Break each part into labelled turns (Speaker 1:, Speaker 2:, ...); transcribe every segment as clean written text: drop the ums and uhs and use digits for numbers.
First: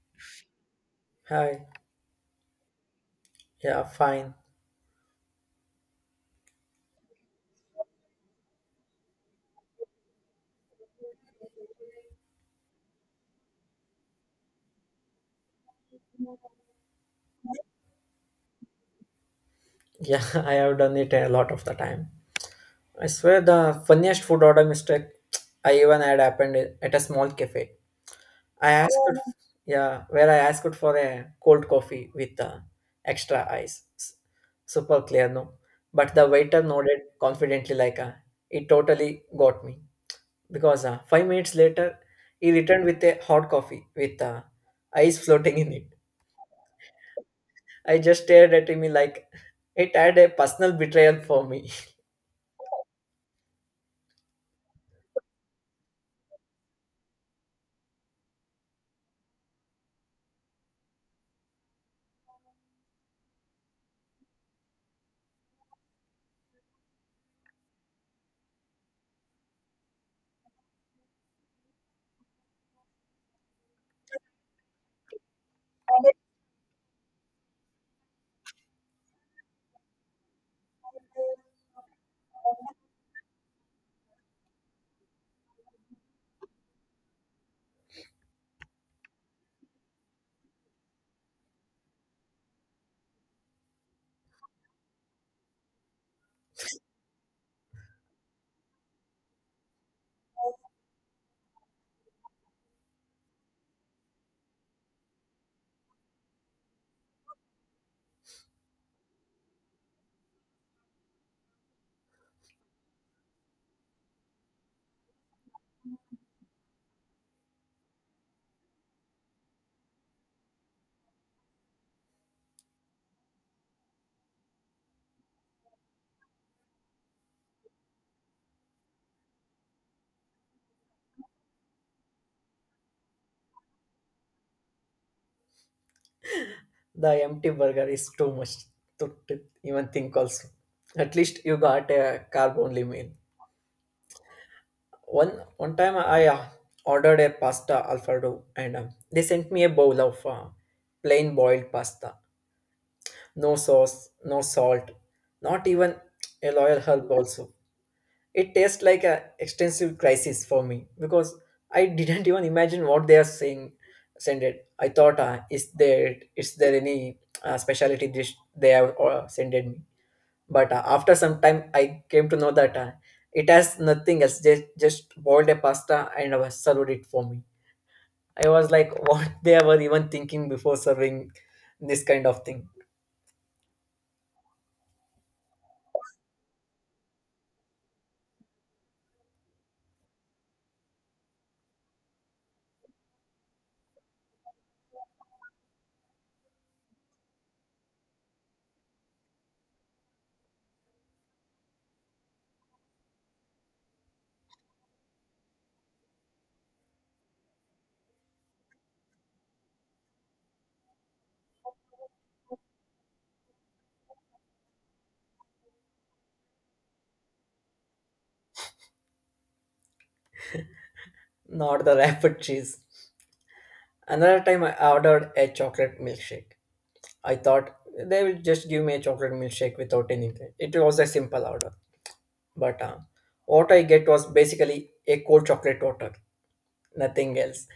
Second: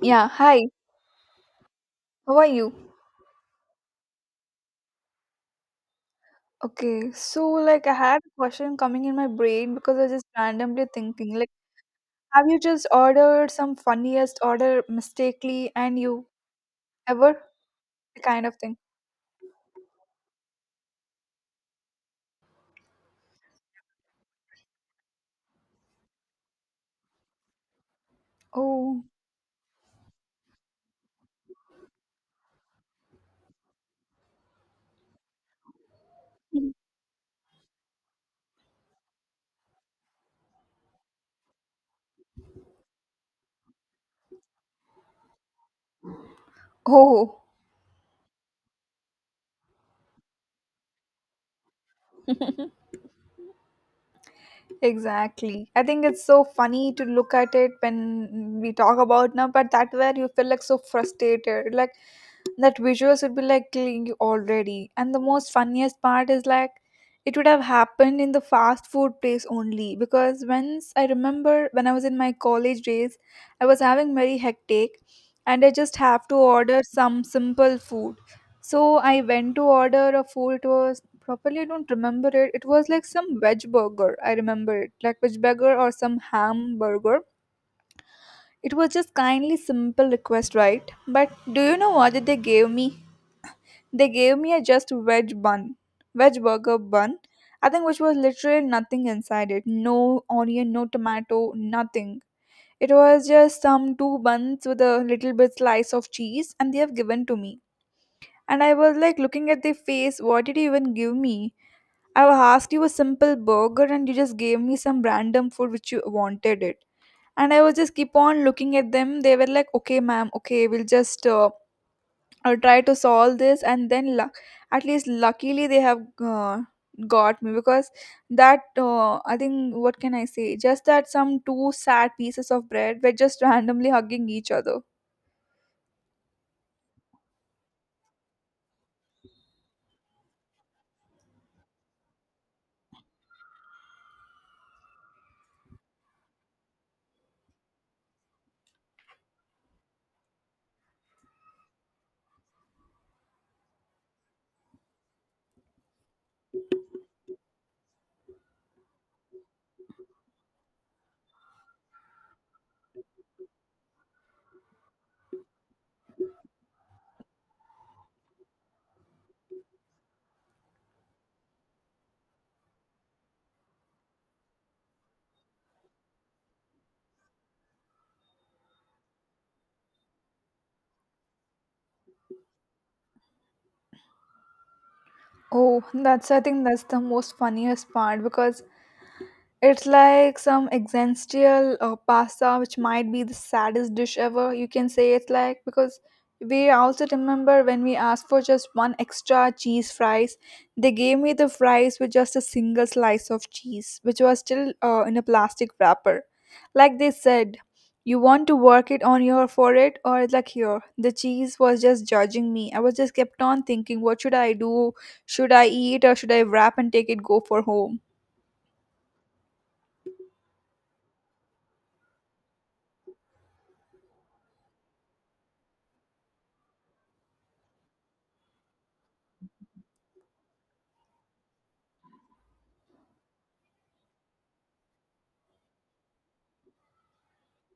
Speaker 1: Yeah, hi.
Speaker 2: Hi.
Speaker 1: How are you?
Speaker 2: Yeah, fine.
Speaker 1: Okay, so like I had a question coming in my brain because I was just randomly thinking, like, have you just ordered some funniest order mistakenly and you ever the kind of thing?
Speaker 2: Yeah, I have done it a lot of the time. I swear the funniest food order mistake I even had happened at a small cafe. I
Speaker 1: Oh,
Speaker 2: asked, it- yeah, where I asked for a cold coffee with extra ice. Super clear, no? But the waiter nodded confidently like it totally got me. Because 5 minutes later, he returned with a hot coffee with ice floating in it.
Speaker 1: oh.
Speaker 2: I just stared at him like it had a personal betrayal for me.
Speaker 1: Exactly. I think it's so funny to look at it when we talk about now, but that where you feel like so frustrated. Like that visuals would be like killing you already. And the most funniest part is like it would have happened in the fast food place only because once I remember when I was in my college days, I was having very hectic and I just have to order some simple food. So I went to order a food. It was properly, I don't remember it. It was like some veg burger. I remember it, like veg burger or some ham burger. It was just kindly simple request, right? But do you know what did they gave me? They gave me a just veg bun, veg burger bun. I think which was literally nothing inside it. No onion, no tomato, nothing. It was just some two buns with a little bit slice of cheese, and they have given to me. And I was like looking at their face. What did you even give me? I asked you a simple burger and you just gave me some random food which you wanted it. And I was just keep on looking at them. They were like, okay, ma'am, okay, we'll just try to solve this. And then, at least luckily, they have got me because I think, what can I say? Just that some two sad pieces of bread were just randomly hugging each other.
Speaker 2: The empty burger is too much to even think also. At least you got a carb only meal. One time I ordered a pasta alfredo and they sent me a bowl of plain boiled pasta. No sauce, no salt, not even a loyal herb also. It tastes like a extensive crisis for me because I didn't even imagine what they are saying. Send it. I thought, is there any specialty dish they have sent it me? But after some time, I came to know that it has nothing else. Just boiled a pasta and served it for me. I was like, what they were even thinking before serving this kind of thing.
Speaker 1: Oh, that's I think that's the most funniest part because it's like some existential pasta, which might be the saddest dish ever. You can say it's like because we also remember when we asked for just one extra cheese fries, they gave me the fries with just a single slice of cheese, which was still in a plastic wrapper. Like they said, you want to work it on your forehead, or it's like here. The cheese was just judging me. I was just kept on thinking, what should I do? Should I eat or should I wrap and take it go for home?
Speaker 2: Not the rapid cheese. Another time I ordered a chocolate milkshake. I thought they will just give me a chocolate milkshake without anything. It was a simple order. But what I get was basically a cold chocolate water, nothing else.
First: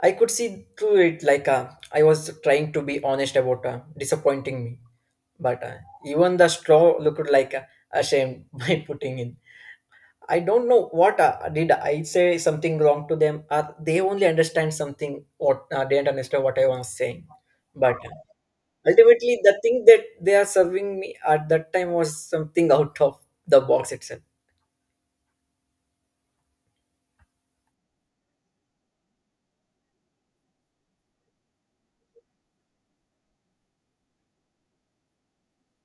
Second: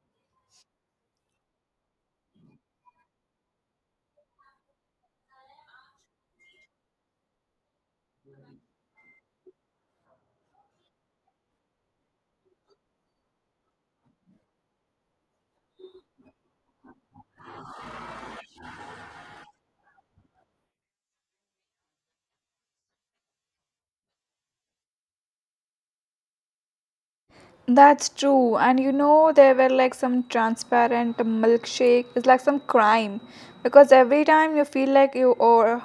Speaker 2: I could see through it like I was trying to be honest about disappointing me. But even the straw looked like ashamed by putting in. I don't know what did I say something wrong to them or they only understand something what they didn't understand what I was saying. But Ultimately, the thing that they are serving me at that time was something out of the box itself,
Speaker 1: That's true. And there were like some transparent milkshake. It's like some crime because every time you feel like you or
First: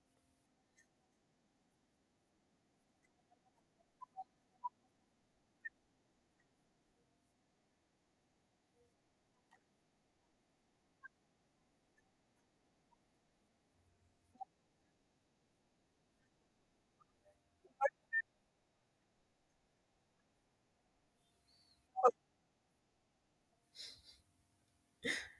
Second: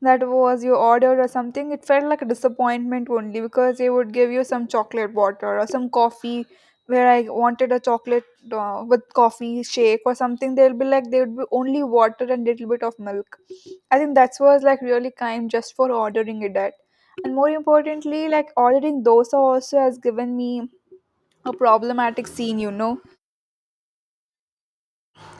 Speaker 1: that was you ordered or something, it felt like a disappointment only because they would give you some chocolate water or some coffee where I wanted a chocolate with coffee shake or something. They'll be like, they would be only water and little bit of milk. I think that was like really kind just for ordering it at. And more importantly, like ordering dosa also has given me a problematic scene.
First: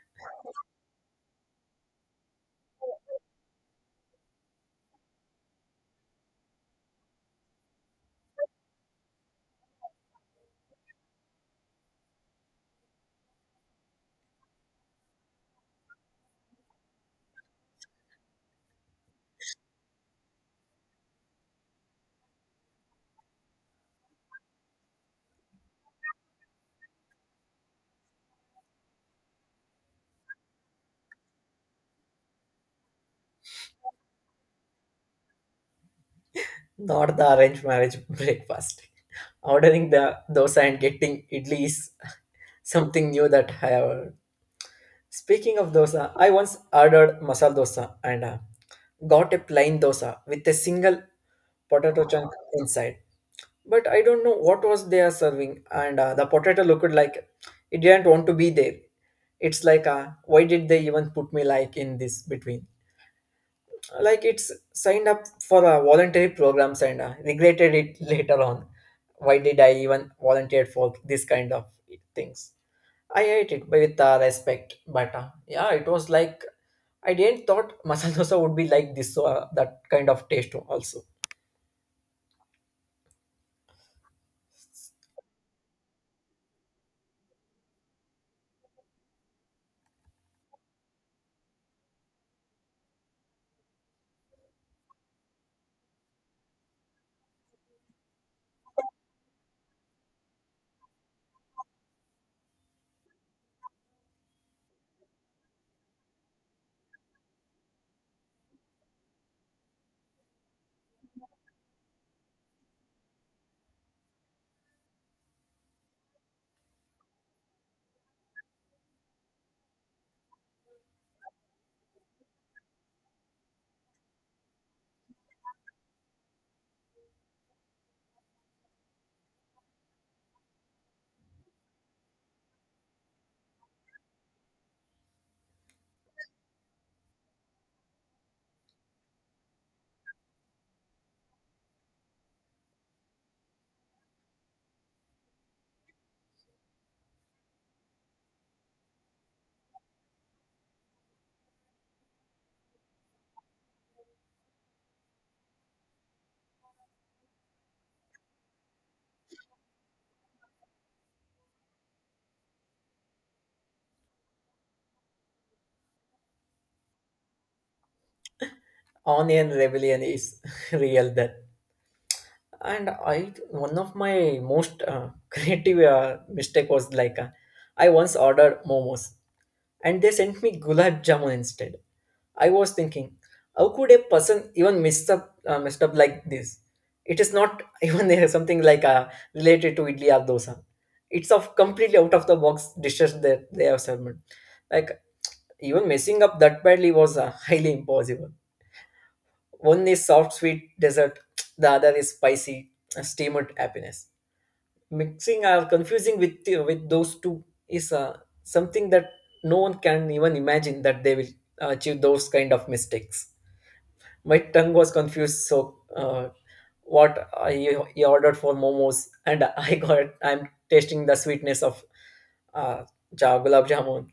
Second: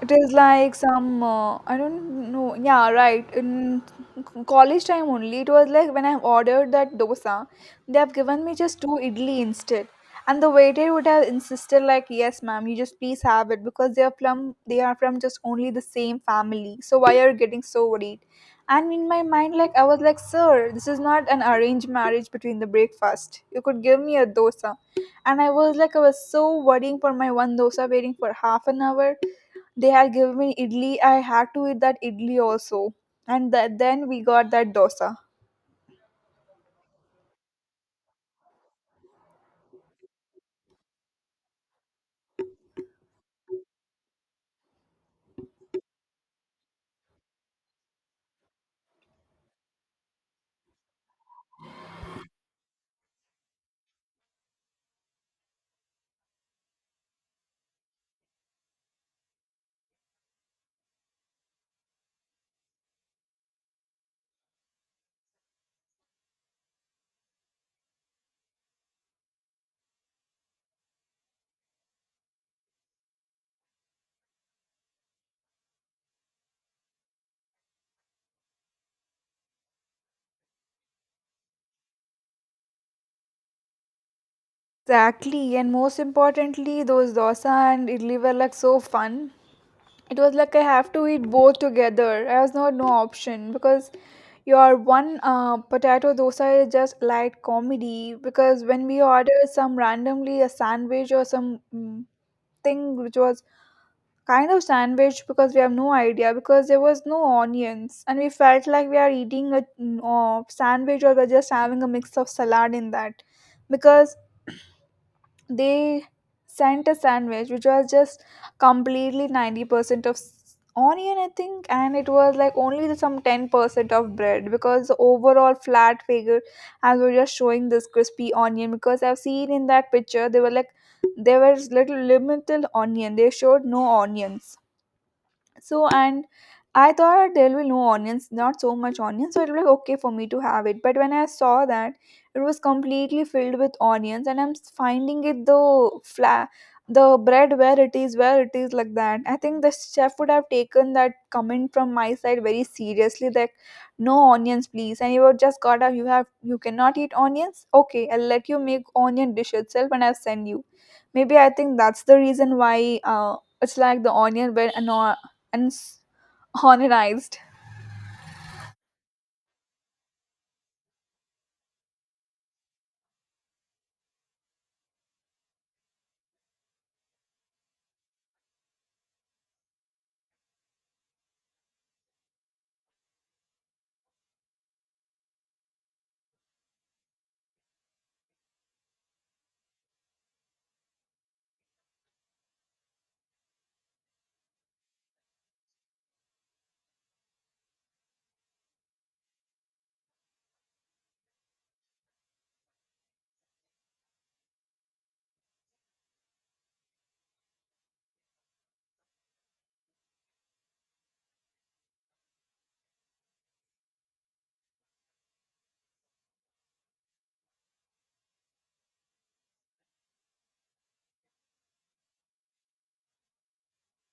Speaker 1: It is like some I don't know. Yeah, right. In college time only, it was like when I ordered that dosa, they have given me just two idli instead, and the waiter would have insisted like, "Yes, ma'am, you just please have it because they are from just only the same family. So why are you getting so worried?" And in my mind, like I was like, "Sir, this is not an arranged marriage between the breakfast. You could give me a dosa." And I was like, I was so worrying for my one dosa waiting for half an hour they had given me idli. I had to eat that idli also. And that, then we got that dosa.
Speaker 2: not the arranged marriage breakfast. Ordering the dosa and getting idli is something new that I have heard. Speaking of dosa, I once ordered masala dosa and got a plain dosa with a single potato chunk inside. But I don't know what was they are serving, and the potato looked like it didn't want to be there. It's like, why did they even put me like in this between? Like it's signed up for voluntary programs and regretted it later on. Why did I even volunteer for this kind of things? I hate it with respect, but yeah, it was like I didn't thought masala dosa would be like this, that kind of taste also.
Speaker 1: Exactly. And most importantly, those dosa and idli were like so fun. It was like I have to eat both together. I was not no option because your one potato dosa is just light comedy. Because when we ordered some randomly a sandwich or some thing which was kind of sandwich because we have no idea because there was no onions and we felt like we are eating a sandwich, or we're just having a mix of salad in that because they sent a sandwich which was just completely 90% of onion, I think, and it was like only the some 10% of bread because the overall flat figure as we're just showing this crispy onion because I've seen in that picture they were like there was little limited onion, they showed no onions. So and I thought there will be no onions, not so much onions, so it was okay for me to have it. But when I saw that it was completely filled with onions, and I'm finding it the flat the bread where it is like that, I think the chef would have taken that comment from my side very seriously, like no onions please, and he would just got up, you cannot eat onions, okay, I'll let you make onion dish itself and I'll send you maybe. I think that's the reason why it's like the onion when and s- organized.
Speaker 2: Onion rebellion is real there. And I one of my most creative mistake was like I once ordered momos and they sent me gulab jamun instead. I was thinking, how could a person even messed up like this? It is not even there something like related to idli or dosa. It's of completely out of the box dishes that they have served. Like even messing up that badly was highly impossible. One is soft sweet dessert, the other is spicy steamed happiness. Mixing or confusing with those two is something that no one can even imagine that they will achieve those kind of mistakes. My tongue was confused. So, what I he ordered for momos, and I got I'm tasting the sweetness of uh, gulab jamun.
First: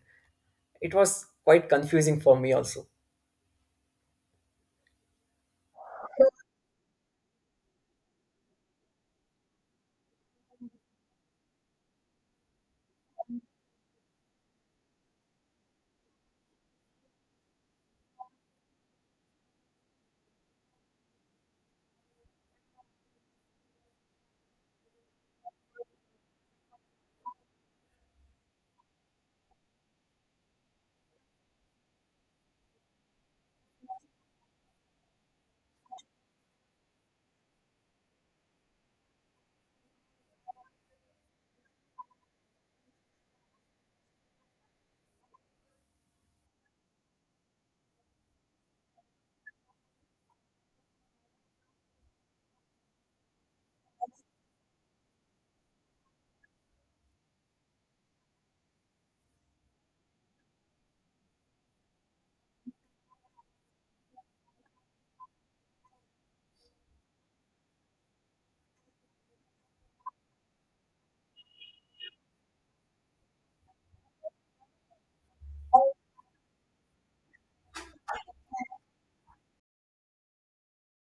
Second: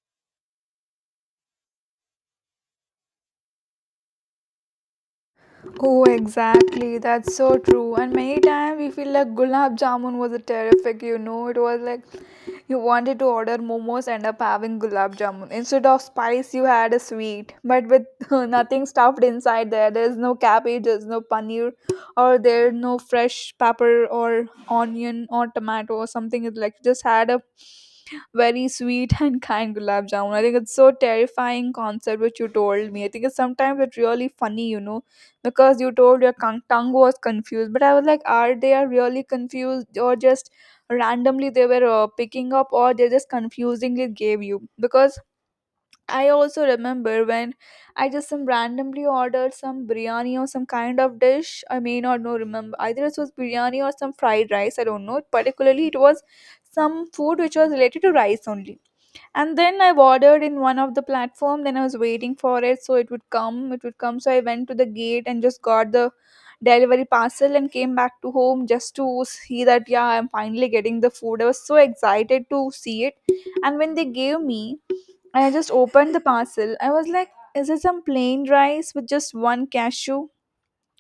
Speaker 2: It was quite confusing for me also.
Speaker 1: Oh, exactly. That's so true. And many times we feel like gulab jamun was a terrific. It was like you wanted to order momos, end up having gulab jamun. Instead of spice, you had a sweet, but with nothing stuffed inside there. There's no cabbage, there's no paneer, or there's no fresh pepper or onion or tomato or something. It's like you just had a very sweet and kind gulab jamun. I think it's so terrifying concept which you told me. I think it's sometimes it's really funny, because you told your tongue was confused, but I was like are they are really confused or just randomly they were picking up, or they just confusingly gave you. Because I also remember when I just some randomly ordered some biryani or some kind of dish, I may not know remember either it was biryani or some fried rice, I don't know particularly. It was some food which was related to rice only, and then I ordered in one of the platform. Then I was waiting for it, so it would come. So I went to the gate and just got the delivery parcel and came back to home, just to see that yeah I'm finally getting the food. I was so excited to see it, and when they gave me, I just opened the parcel. I was like is it some plain rice with just one cashew,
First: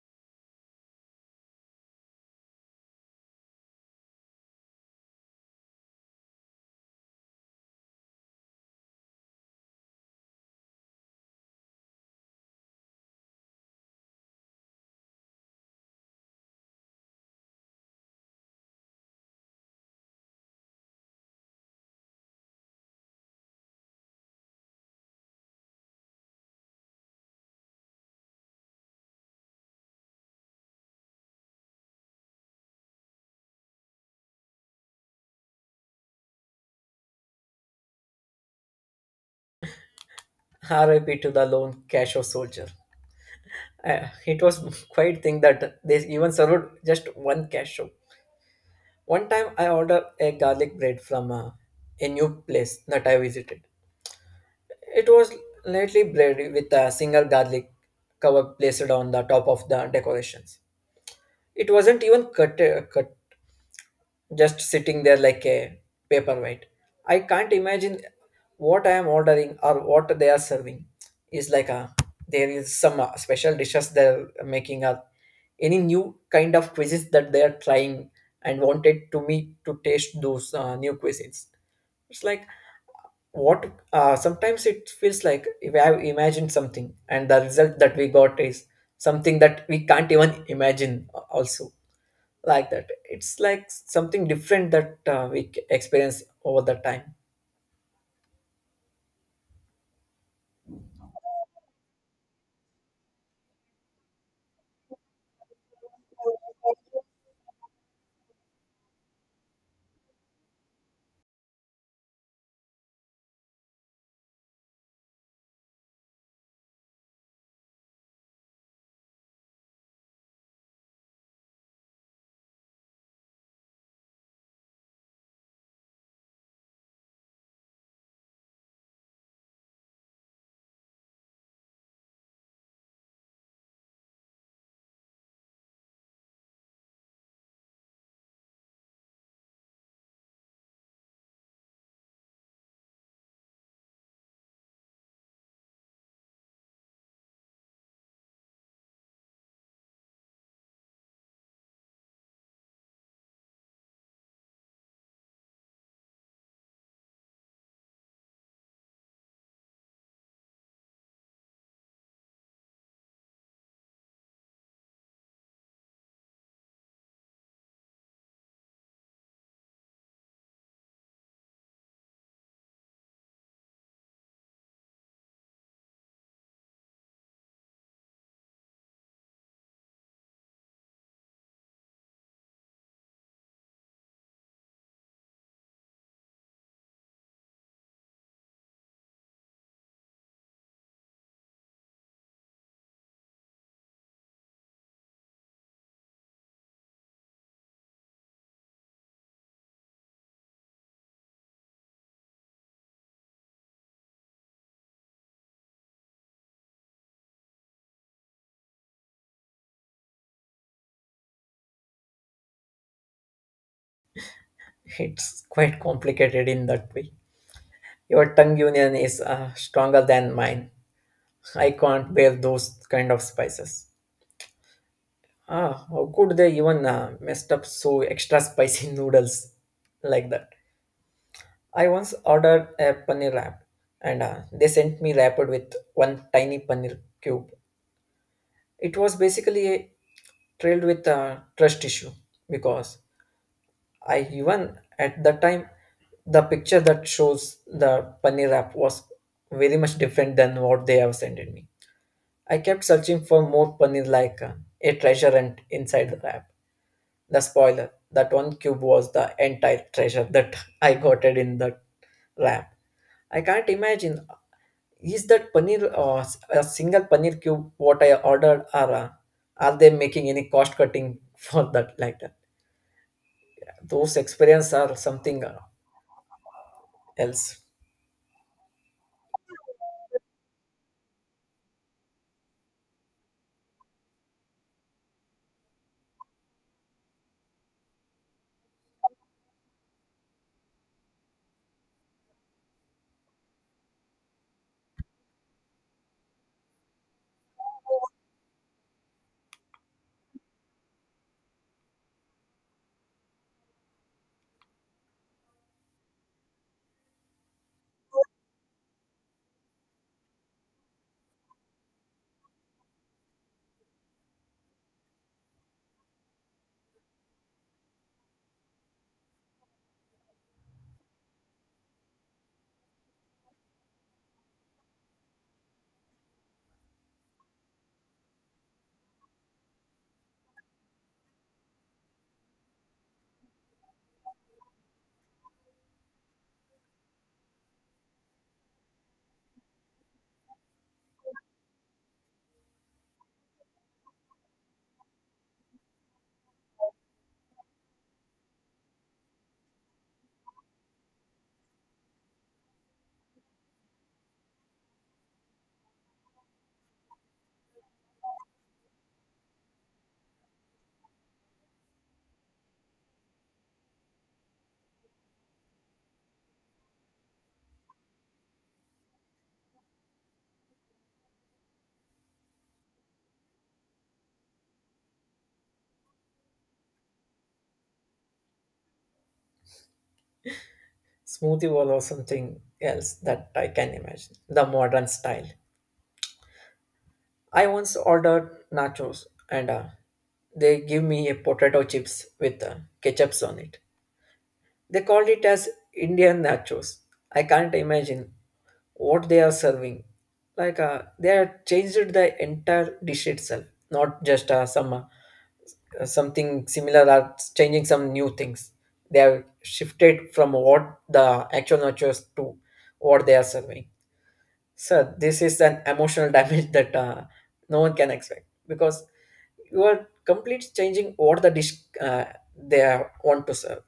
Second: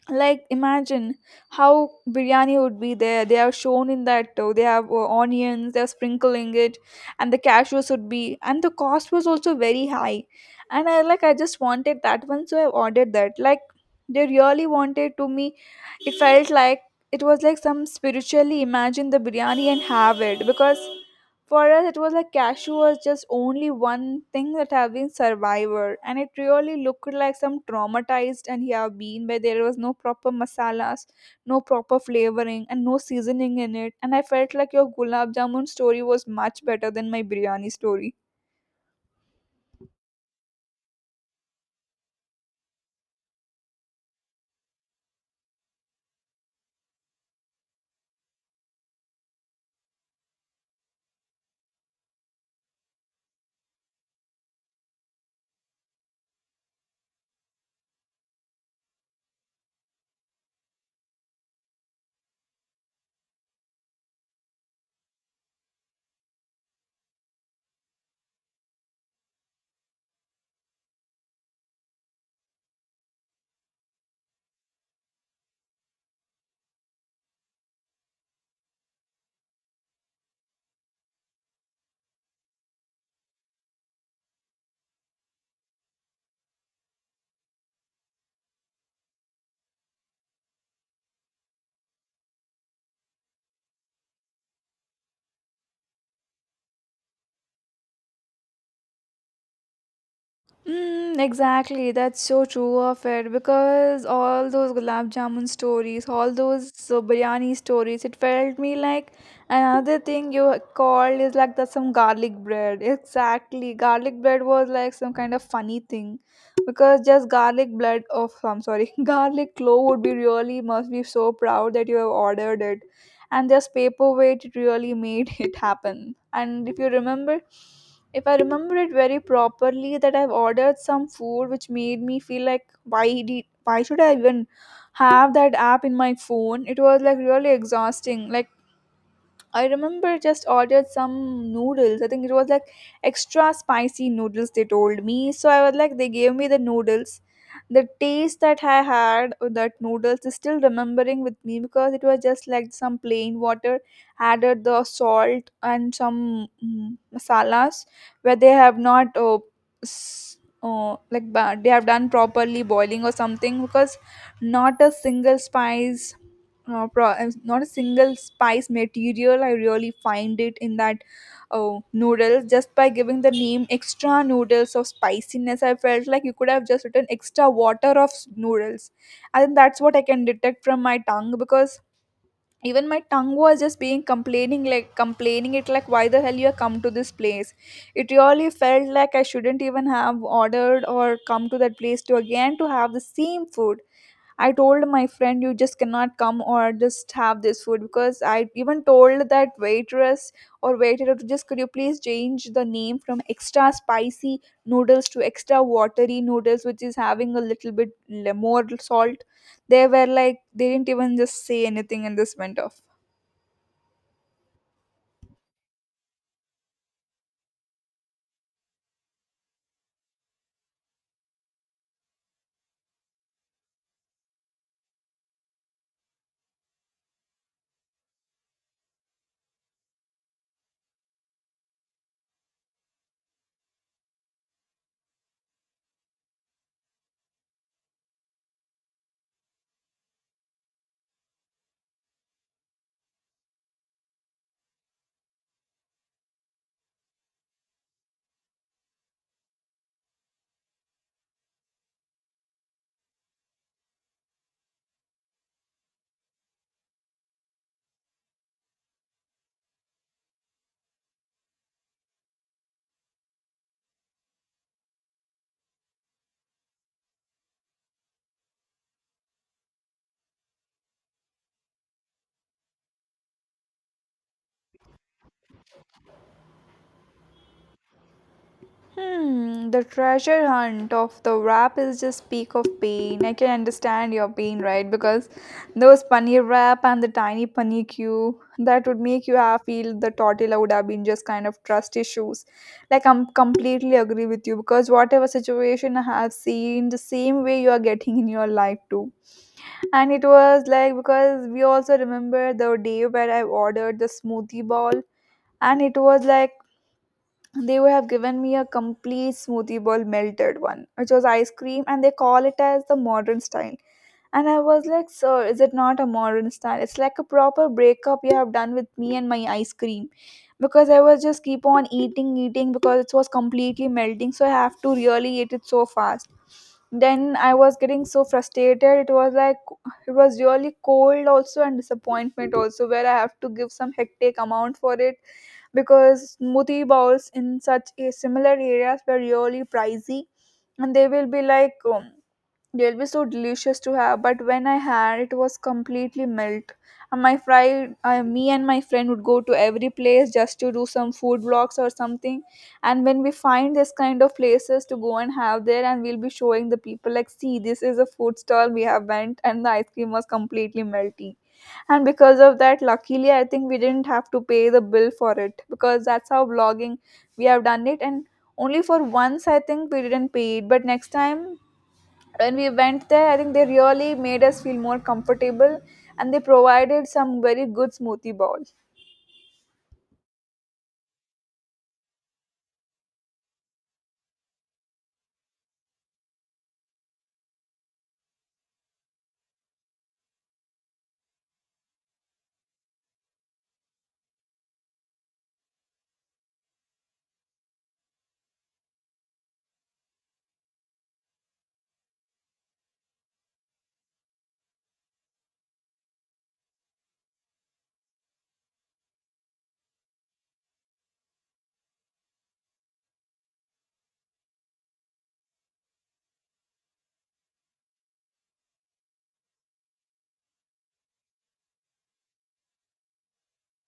Speaker 1: like imagine how biryani would be there, they are shown in that. Oh, they have onions, they're sprinkling it and the cashews would be, and the cost was also very high. And I just wanted that one, so I ordered that. Like they really wanted to me, it felt like, it was like some spiritually imagine the biryani and have it. Because for us, it was like cashew was just only one thing that have been survivor, and it really looked like some traumatized and he have been, where there was no proper masalas, no proper flavoring, and no seasoning in it. And I felt like your gulab jamun story was much better than my biryani story.
Speaker 2: R.I.P. to the lone cashew soldier. It was quite thing that they even served just one cashew. One time I ordered a garlic bread from a new place that I visited. It was lightly bread with a single garlic cover placed on the top of the decorations. It wasn't even cut, just sitting there like a paperweight. I can't imagine what I am ordering or what they are serving. Is like a there is some special dishes they're making or any new kind of cuisines that they are trying and wanted to me to taste those new cuisines. It's like what sometimes it feels like if I have imagined something and the result that we got is something that we can't even imagine also, like that. It's like something different that we experience over the time.
Speaker 1: Mm, exactly, that's so true of it because all those gulab jamun stories, all those biryani stories, it felt me like another thing you called is like that some garlic bread. Exactly, garlic bread was like some kind of funny thing because just garlic bread of I'm sorry, garlic clove would be really must be so proud that you have ordered it, and this paperweight it really made it happen. And if I remember it very properly, that I've ordered some food which made me feel like why should I even have that app in my phone? It was like really exhausting. Like I remember just ordered some noodles. I think it was like extra spicy noodles they told me. So I was like they gave me the noodles, the taste that I had with that noodles is still remembering with me because it was just like some plain water added the salt and some masalas, where they have not like they have done properly boiling or something because not a single spice material I really find it in that. Oh, noodles. Just by giving the name extra noodles of spiciness, I felt like you could have just written extra water of noodles. I think that's what I can detect from my tongue, because even my tongue was just being complaining it, like, why the hell you have come to this place? It really felt like I shouldn't even have ordered or come to that place to again to have the same food. I told my friend, you just cannot come or just have this food because I even told that waitress or waiter to just could you please change the name from extra spicy noodles to extra watery noodles, which is having a little bit more salt. They were like, they didn't even just say anything and this went off.
Speaker 2: It's quite complicated in that way. Your tongue union is stronger than mine. I can't bear those kind of spices. Ah, how could they even messed up so extra spicy noodles like that? I once ordered a paneer wrap, and they sent me wrapped with one tiny paneer cube. It was basically a trailed with a trust issue because I even at the time the picture that shows the paneer wrap was very much different than what they have sent me. I kept searching for more paneer like a treasure and inside the wrap. The spoiler that one cube was the entire treasure that I got it in the wrap. I can't imagine is that paneer a single paneer cube what I ordered, or are they making any cost cutting for that, like that? Those experience are something else.
Speaker 1: Hmm, the treasure hunt of the wrap is just peak of pain. I can understand your pain, right? Because those paneer wrap and the tiny paneer cube that would make you have feel the tortilla would have been just kind of trust issues. Like I'm completely agree with you because whatever situation I have seen, the same way you are getting in your life too. And it was like because we also remember the day where I ordered the smoothie ball, and it was like they would have given me a complete smoothie bowl melted one which was ice cream and they call it as the modern style. And I was like, sir, is it not a modern style? It's like a proper breakup you have done with me and my ice cream, because I was just keep on eating because it was completely melting, so I have to really eat it so fast. Then I was getting so frustrated. It was like it was really cold also and disappointment also where I have to give some hectic amount for it, because smoothie bowls in such a similar areas were really pricey, and they will be like they'll be so delicious to have, but when I had, it was completely melt. And my friend, me and my friend would go to every place just to do some food vlogs or something, and when we find this kind of places, to go and have there, and we'll be showing the people like, see, this is a food stall we have went and the ice cream was completely melty. And because of that, luckily I think we didn't have to pay the bill for it, because that's how vlogging we have done it. And only for once I think we didn't pay it, but next time when we went there, I think they really made us feel more comfortable and they provided some very good smoothie bowl.
Speaker 2: Smoothie bowl or something else that I can imagine. The modern style. I once ordered nachos and they give me a potato chips with ketchups on it. They called it as Indian nachos. I can't imagine what they are serving. Like they have changed the entire dish itself, not just something similar or changing some new things. They have shifted from what the actual nachos to what they are serving. So this is an emotional damage that no one can expect because you are completely changing what the dish uh, they are, want to serve.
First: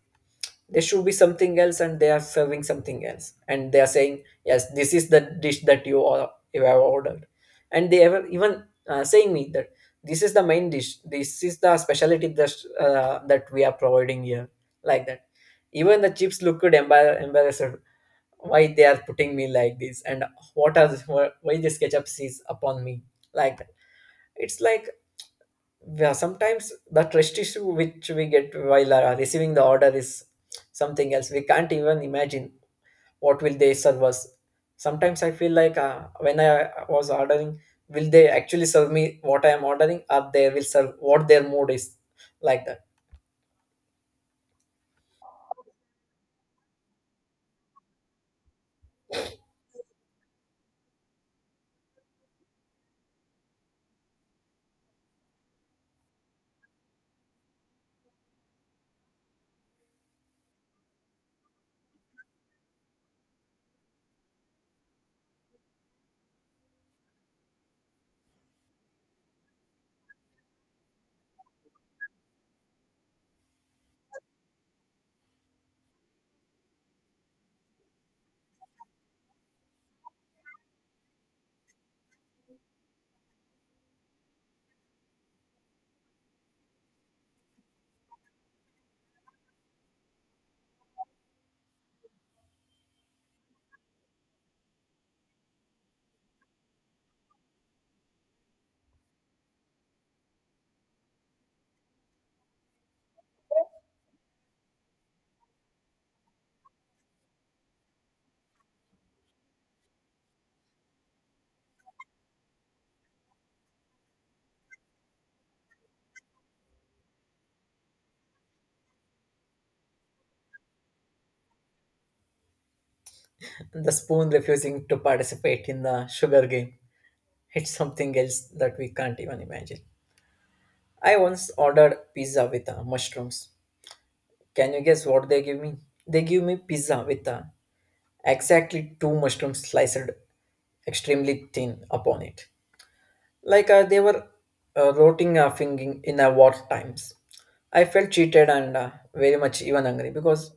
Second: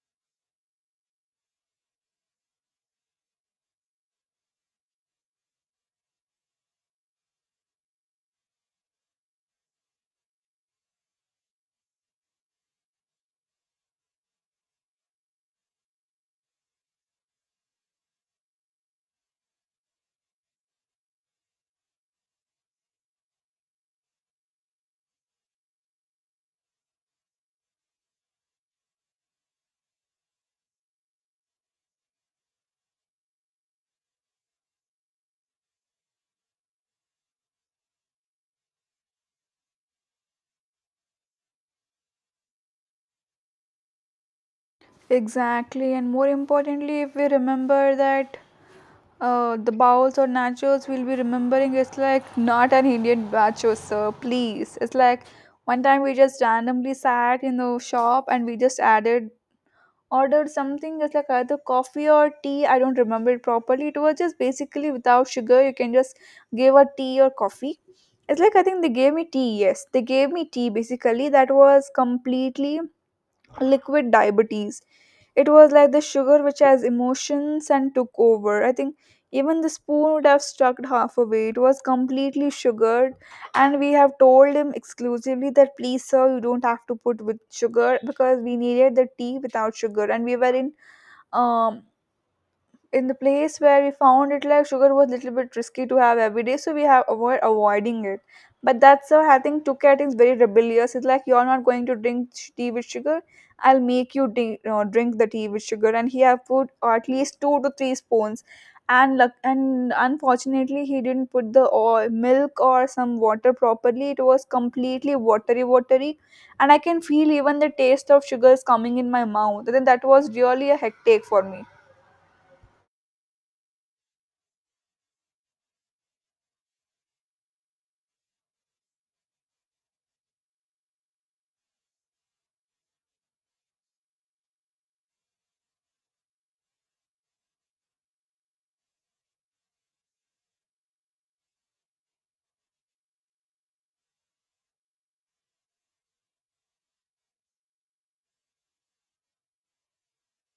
Speaker 2: There should be something else, and they are serving something else, and they are saying, "Yes, this is the dish that you have ordered," and they ever even saying me that this is the main dish, this is the specialty that that we are providing here, like that. Even the chips looked embarrassed why they are putting me like this, and what are why this ketchup sees upon me, like that. It's like, yeah, sometimes the trust issue which we get while receiving the order is something else we can't even imagine what will they serve us. Sometimes I feel like when I was ordering, will they actually serve me what I am ordering, or they will serve what their mood is, like that.
Speaker 1: Exactly, and more importantly, if we remember that the bowls or nachos we'll be remembering it's like not an Indian nacho, sir. Please, it's like one time we just randomly sat in the shop and we just added ordered something. It's like either coffee or tea. I don't remember it properly. It was just basically without sugar. You can just give a tea or coffee. It's like I think they gave me tea. Yes, they gave me tea. Basically, that was completely liquid diabetes. It was like the sugar which has emotions and took over. I think even the spoon would have stuck halfway. It was completely sugared, and we have told him exclusively that please, sir, you don't have to put with sugar because we needed the tea without sugar, and we were um in the place where we found it like sugar was a little bit risky to have every day, so we have avoiding it. But that's how I think took is very rebellious. It's like, you're not going to drink tea with sugar, I'll make you drink, drink the tea with sugar. And he have put at least two to three spoons, and luck and unfortunately he didn't put the oil, milk or some water properly. It was completely watery, and I can feel even the taste of sugar is coming in my mouth. Then that was really a hectic for me.
Speaker 2: The spoon refusing to participate in the sugar game, it's something else that we can't even imagine. I once ordered pizza with mushrooms. Can you guess what they give me? They give me pizza with exactly two mushrooms sliced extremely thin upon it. Like they were rotting fingering in war times. I felt cheated and very much even angry because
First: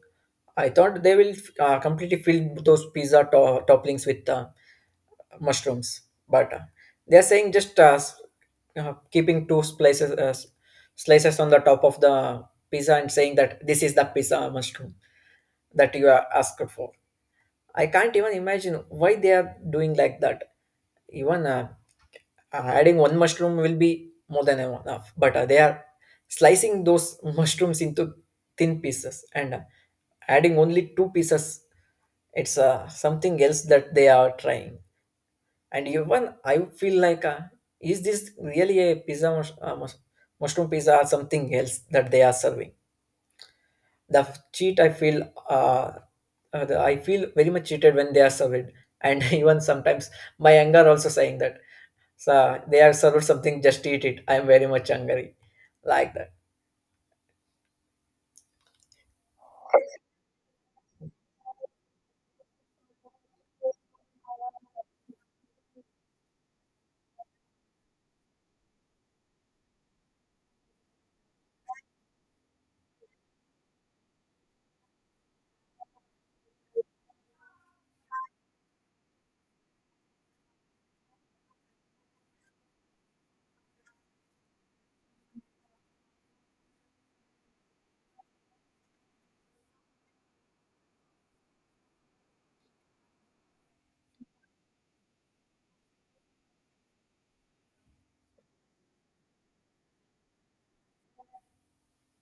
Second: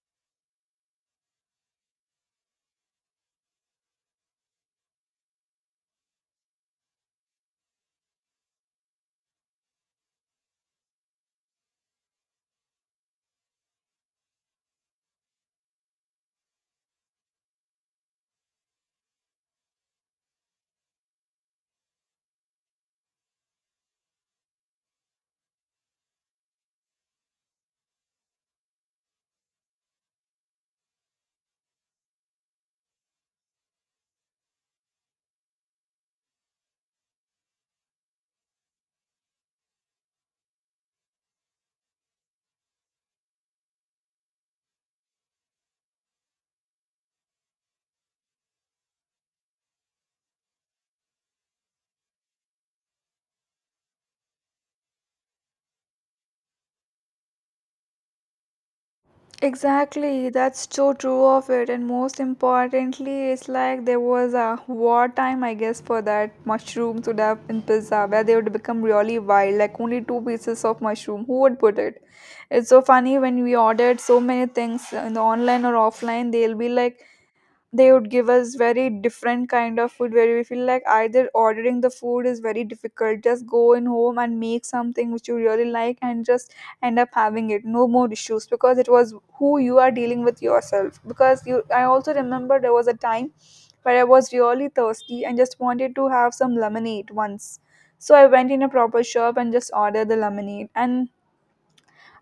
Speaker 2: I thought they will completely fill those pizza topplings with mushrooms, but they're saying just keeping two slices on the top of the pizza and saying that this is the pizza mushroom that you are asked for. I can't even imagine why they are doing like that. Even adding one mushroom will be more than enough, but they are slicing those mushrooms into thin pieces and adding only two pieces. It's something else that they are trying. And even I feel like, is this really a mushroom pizza, or something else that they are serving? The cheat I feel, the, I feel very much cheated when they are served, and even sometimes my anger also saying that, so they are served something, just eat it. I am very much hungry, like that.
Speaker 1: Exactly, that's so true of it, and most importantly, it's like there was a wartime, I guess, for that mushroom soda in pizza where they would become really wild, like only two pieces of mushroom. Who would put it? It's so funny when we ordered so many things in the online or offline, they'll be like, they would give us very different kind of food where we feel like either ordering the food is very difficult. Just go in home and make something which you really like and just end up having it. No more issues, because it was who you are dealing with yourself. Because you, I also remember there was a time where I was really thirsty and just wanted to have some lemonade once, so I went in a proper shop and just ordered the lemonade. And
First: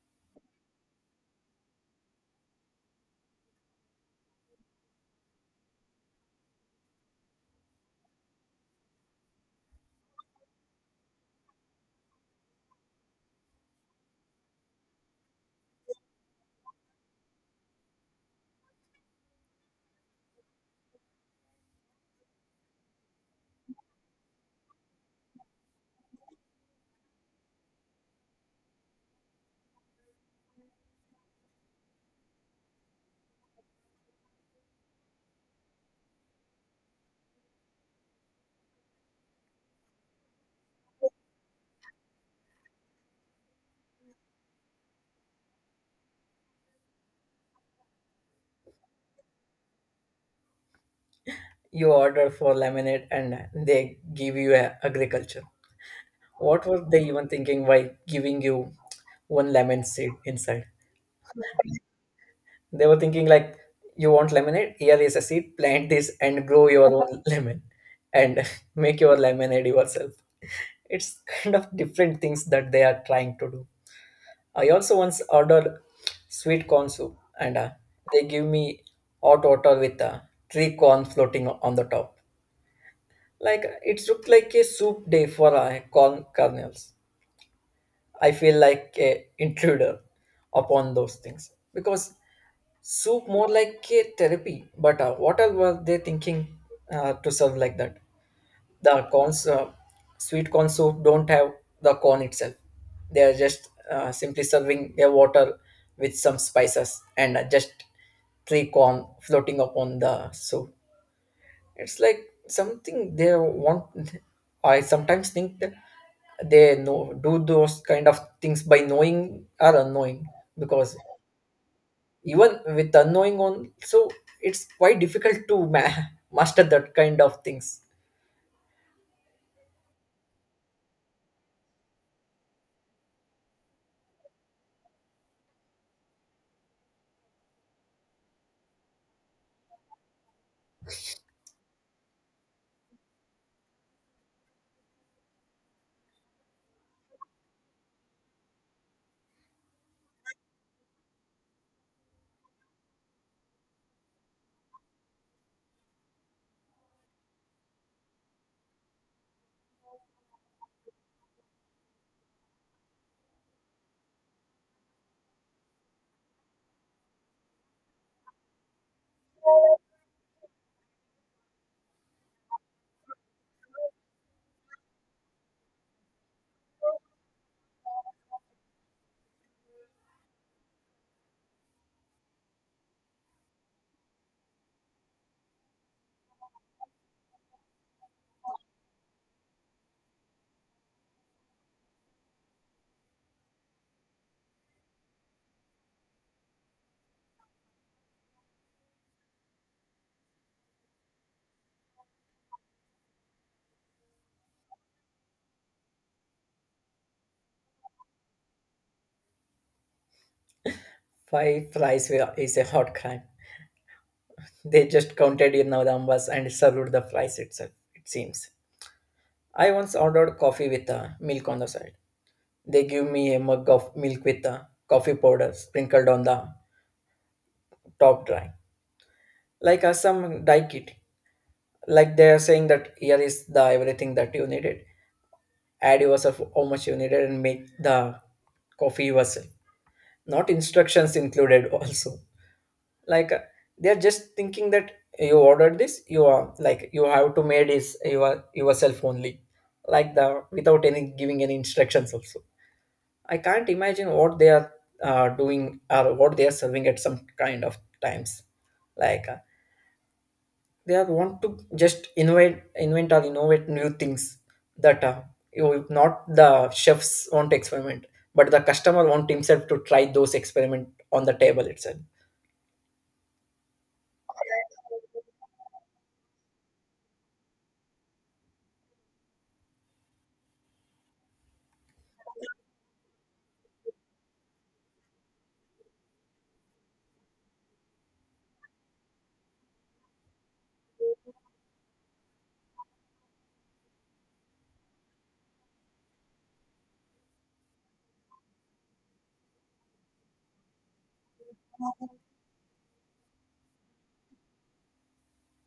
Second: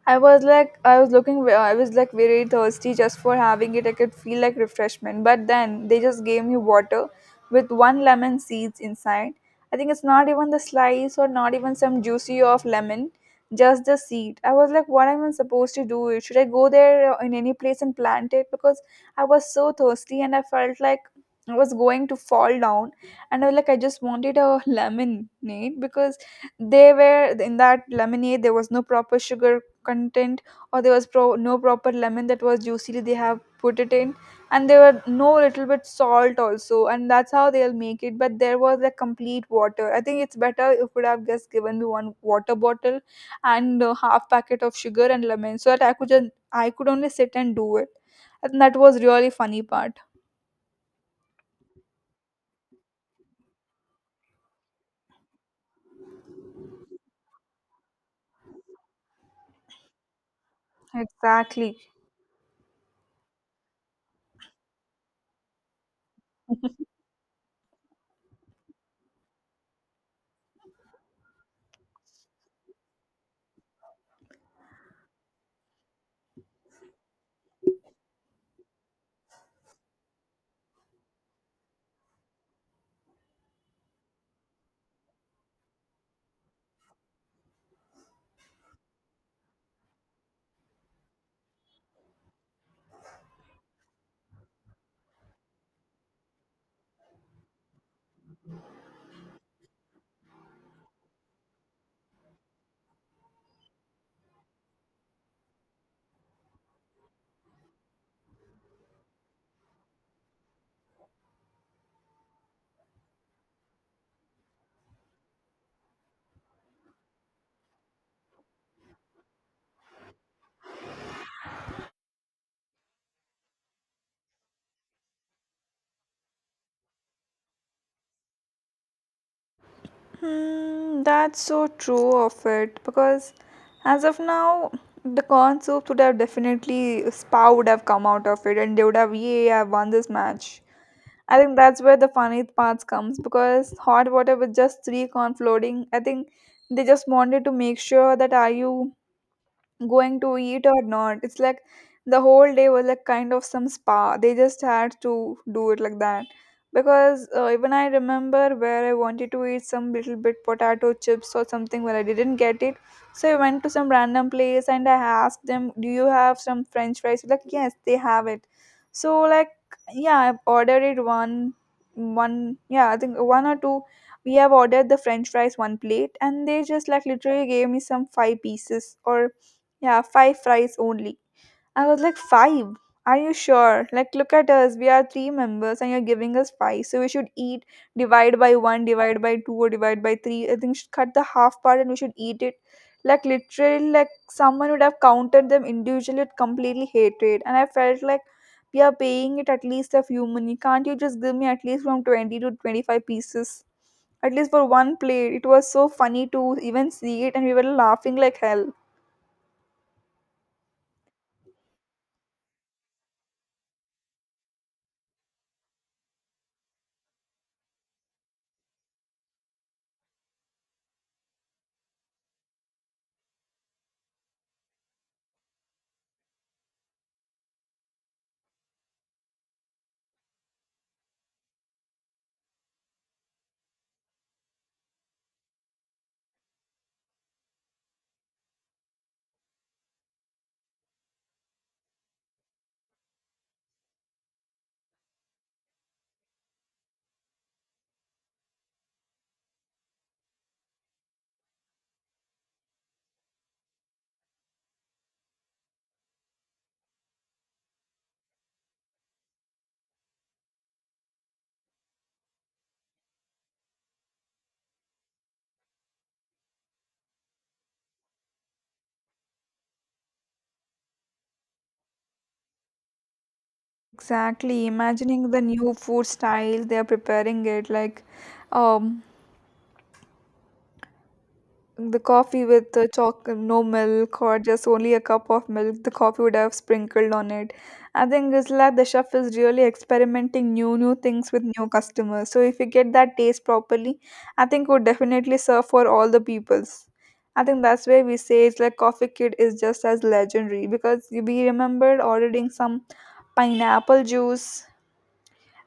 Speaker 1: I was like, I was looking, I was like very thirsty just for having it. I could feel like refreshment. But then they just gave me water with one lemon seeds inside. I think it's not even the slice or not even some juicy of lemon, just the seed. I was like, what am I supposed to do? Should I go there in any place and plant it? Because I was so thirsty and I felt like I was going to fall down. And I was like, I just wanted a lemonade because they were in that lemonade there was no proper sugar content, or there was no proper lemon that was juicy they have put it in, and there were no little bit salt also, and that's how they'll make it. But there was a complete water. I think it's better if would have just given me one water bottle and a half packet of sugar and lemon, so that I could just, I could only sit and do it. And that was really funny part.
Speaker 2: You order for lemonade, and they give you a agriculture. What were they even thinking by giving you one lemon seed inside?
Speaker 1: Exactly.
Speaker 2: They were thinking like, you want lemonade? Here is a seed. Plant this and grow your own lemon, and make your lemonade yourself. It's kind of different things that they are trying to do. I also once ordered sweet corn soup, and they give me hot water with three corn floating on the top. Like it looked like a soup day for corn kernels. I feel like a intruder upon those things because soup more like a therapy. But what else were they thinking to serve like that? The corns, sweet corn soup don't have the corn itself. They are just simply serving a water with some spices and just three corn floating upon the soup. It's like something they want. I sometimes think that they know do those kind of things by knowing or unknowing because even with unknowing on, so it's quite difficult to master that kind of things.
Speaker 1: Hmm, that's so true of it. Because as of now, the corn soups would have definitely Spa would have come out of it, and they would have, yay, I've won this match. I think that's where the funny parts comes, because hot water with just three corn floating. I think they just wanted to make sure that are you going to eat or not. It's like the whole day was like kind of some spa. They just had to do it like that. Because even I remember where I wanted to eat some little bit potato chips or something, but I didn't get it. So I went to some random place and I asked them, "Do you have some French fries?" Like, yes, they have it. So like, yeah, I've ordered it yeah, I think one or two. We have ordered the French fries one plate, and they just like literally gave me some five pieces or yeah, five fries only. I was like, five? Are you sure? Like, look at us. We are three members and you're giving us five. So we should eat divide by one, divide by two, or divide by three. I think we should cut the half part and we should eat it. Like, literally, like someone would have counted them individually with completely hatred. And I felt like we are paying it at least a few money. Can't you just give me at least from 20 to 25 pieces? At least for one plate. It was so funny to even see it and we were laughing like hell.
Speaker 2: Five fries is a hot crime. They just counted in the numbers and served the flies itself. It seems. I once ordered coffee with milk on the side. They give me a mug of milk with coffee powder sprinkled on the top dry. Like some dye kit, like they are saying that here is the everything that you needed, add yourself how much you needed and make the coffee yourself, not instructions included also. Like they are just thinking that you ordered this, you are like you have to made is your yourself only, like the without any giving any instructions also. I can't imagine what they are doing or what they are serving at some kind of times. Like they are want to just invent or innovate new things that you not the chefs want to experiment, but the customer want himself to try those experiment on the table itself.
Speaker 1: Exactly. Imagining the new food style they are preparing it like um the coffee with the choc no milk or just only a cup of milk the coffee would have sprinkled on it. I think it's like the chef is really experimenting new things with new customers. So if you get that taste properly, I think would definitely serve for all the peoples. I think that's why we say it's like Coffee Kid is just as legendary, because we remembered ordering some pineapple juice,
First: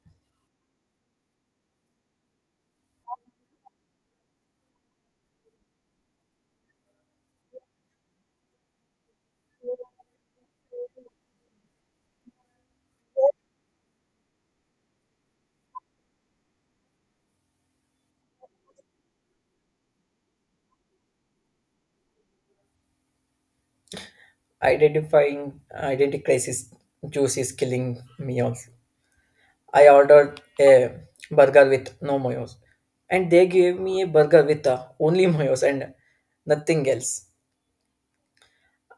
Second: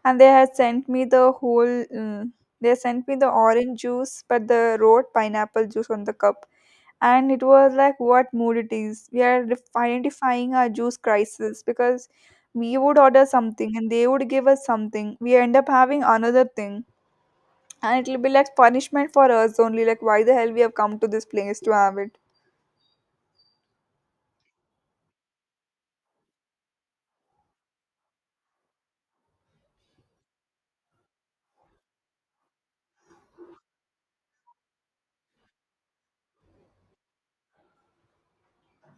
Speaker 1: and they had sent me the whole mm, they sent me the orange juice but the wrote pineapple juice on the cup. And it was like, what mood it is? We are identifying our juice crisis, because we would order something and they would give us something, we end up having another thing. And it'll be like punishment for us only, like why the hell we have come to this place to have it.
Speaker 2: Identifying identity crisis, juice is killing me also. I ordered a burger with no mayos, and they gave me a burger with only mayos and nothing else.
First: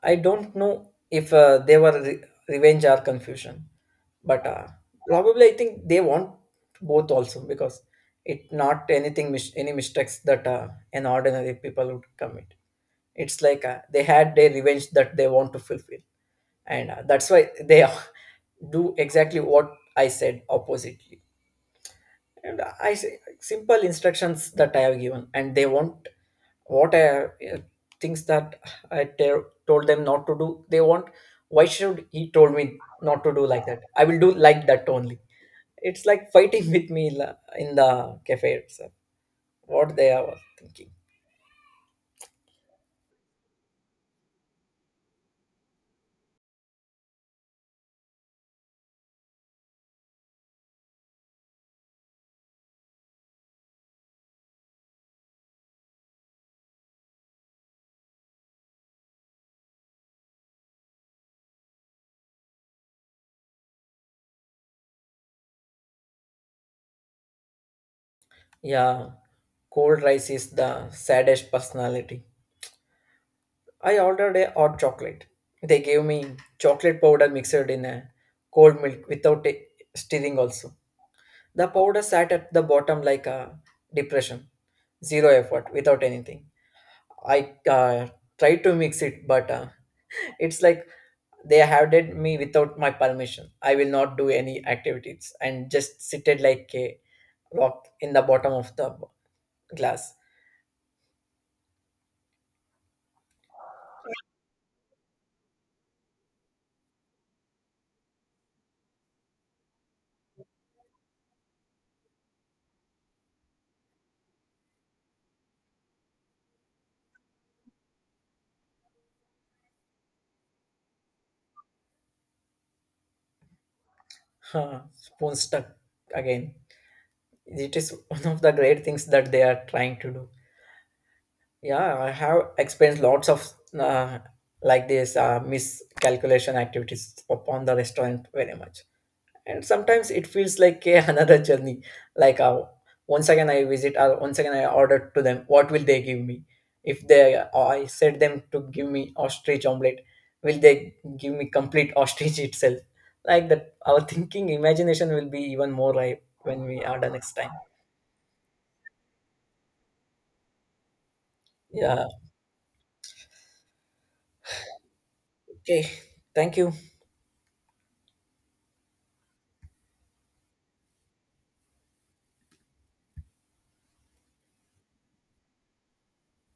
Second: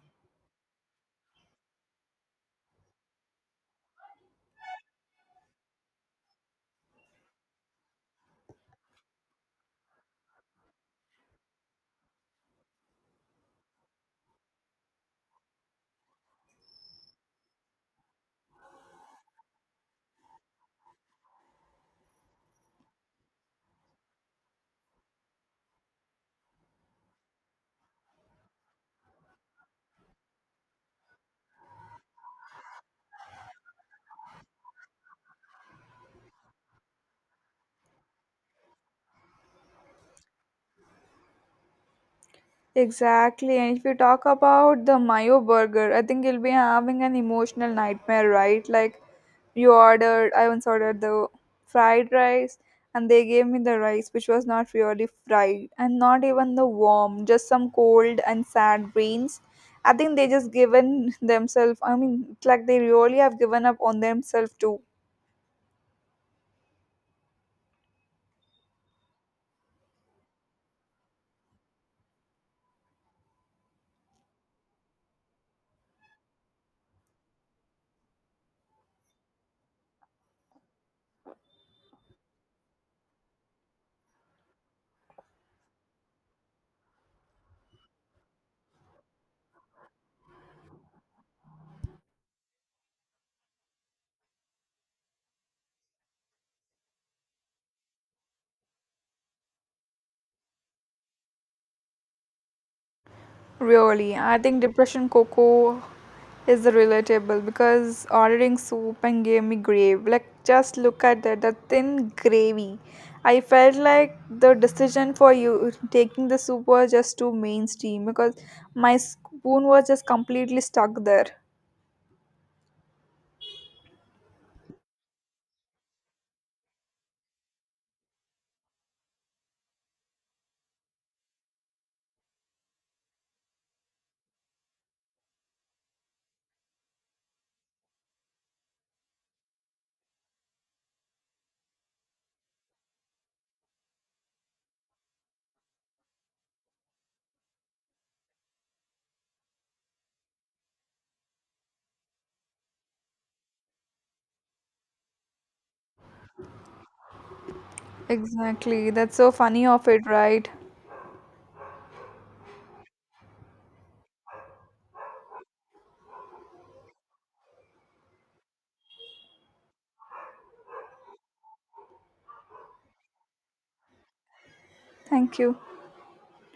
Speaker 2: I don't know if they were revenge or confusion, but probably I think they want both also, because it not anything any mistakes that an ordinary people would commit. It's like they had their revenge that they want to fulfill, and that's why they do exactly what I said oppositely. And I say simple instructions that I have given, and they want what I uh, things that I told them not to do, they want, why should he told me not to do like that, I will do like that only. It's like fighting with me in the cafe itself. What they are thinking?
Speaker 1: Exactly. And if you talk about the Mayo burger, I think you'll be having an emotional nightmare, right? Like you ordered, I once ordered the fried rice, and they gave me the rice which was not really fried and not even the warm, just some cold and sad beans. I think they just given themselves, I mean, it's like they really have given up on themselves too.
Speaker 2: Yeah, cold rice is the saddest personality. I ordered a hot chocolate, they gave me chocolate powder mixed in a cold milk without a stirring also. The powder sat at the bottom like a depression, zero effort, without anything. I tried to mix it, but it's like they have did me without my permission. I will not do any activities and just seated like a rock in the bottom of the glass.
Speaker 1: Really, I think depression cocoa is the relatable, because ordering soup and gave me gravy. Like just look at that, the thin gravy. I felt like the decision for you taking the soup was just too mainstream, because my spoon was just completely stuck there.
Speaker 2: Huh, spoon stuck again. It is one of the great things that they are trying to do. Yeah, I have experienced lots of uh, like this miscalculation activities upon the restaurant very much. And sometimes it feels like a, another journey. Like once again I visit, or once again I order to them, what will they give me? If they I said them to give me ostrich omelette, will they give me complete ostrich itself? Like that our thinking imagination will be even more ripe when we order next time.
Speaker 1: Exactly, that's so funny of it, right?
Speaker 2: Yeah. Okay. Thank you.
Speaker 1: Thank you.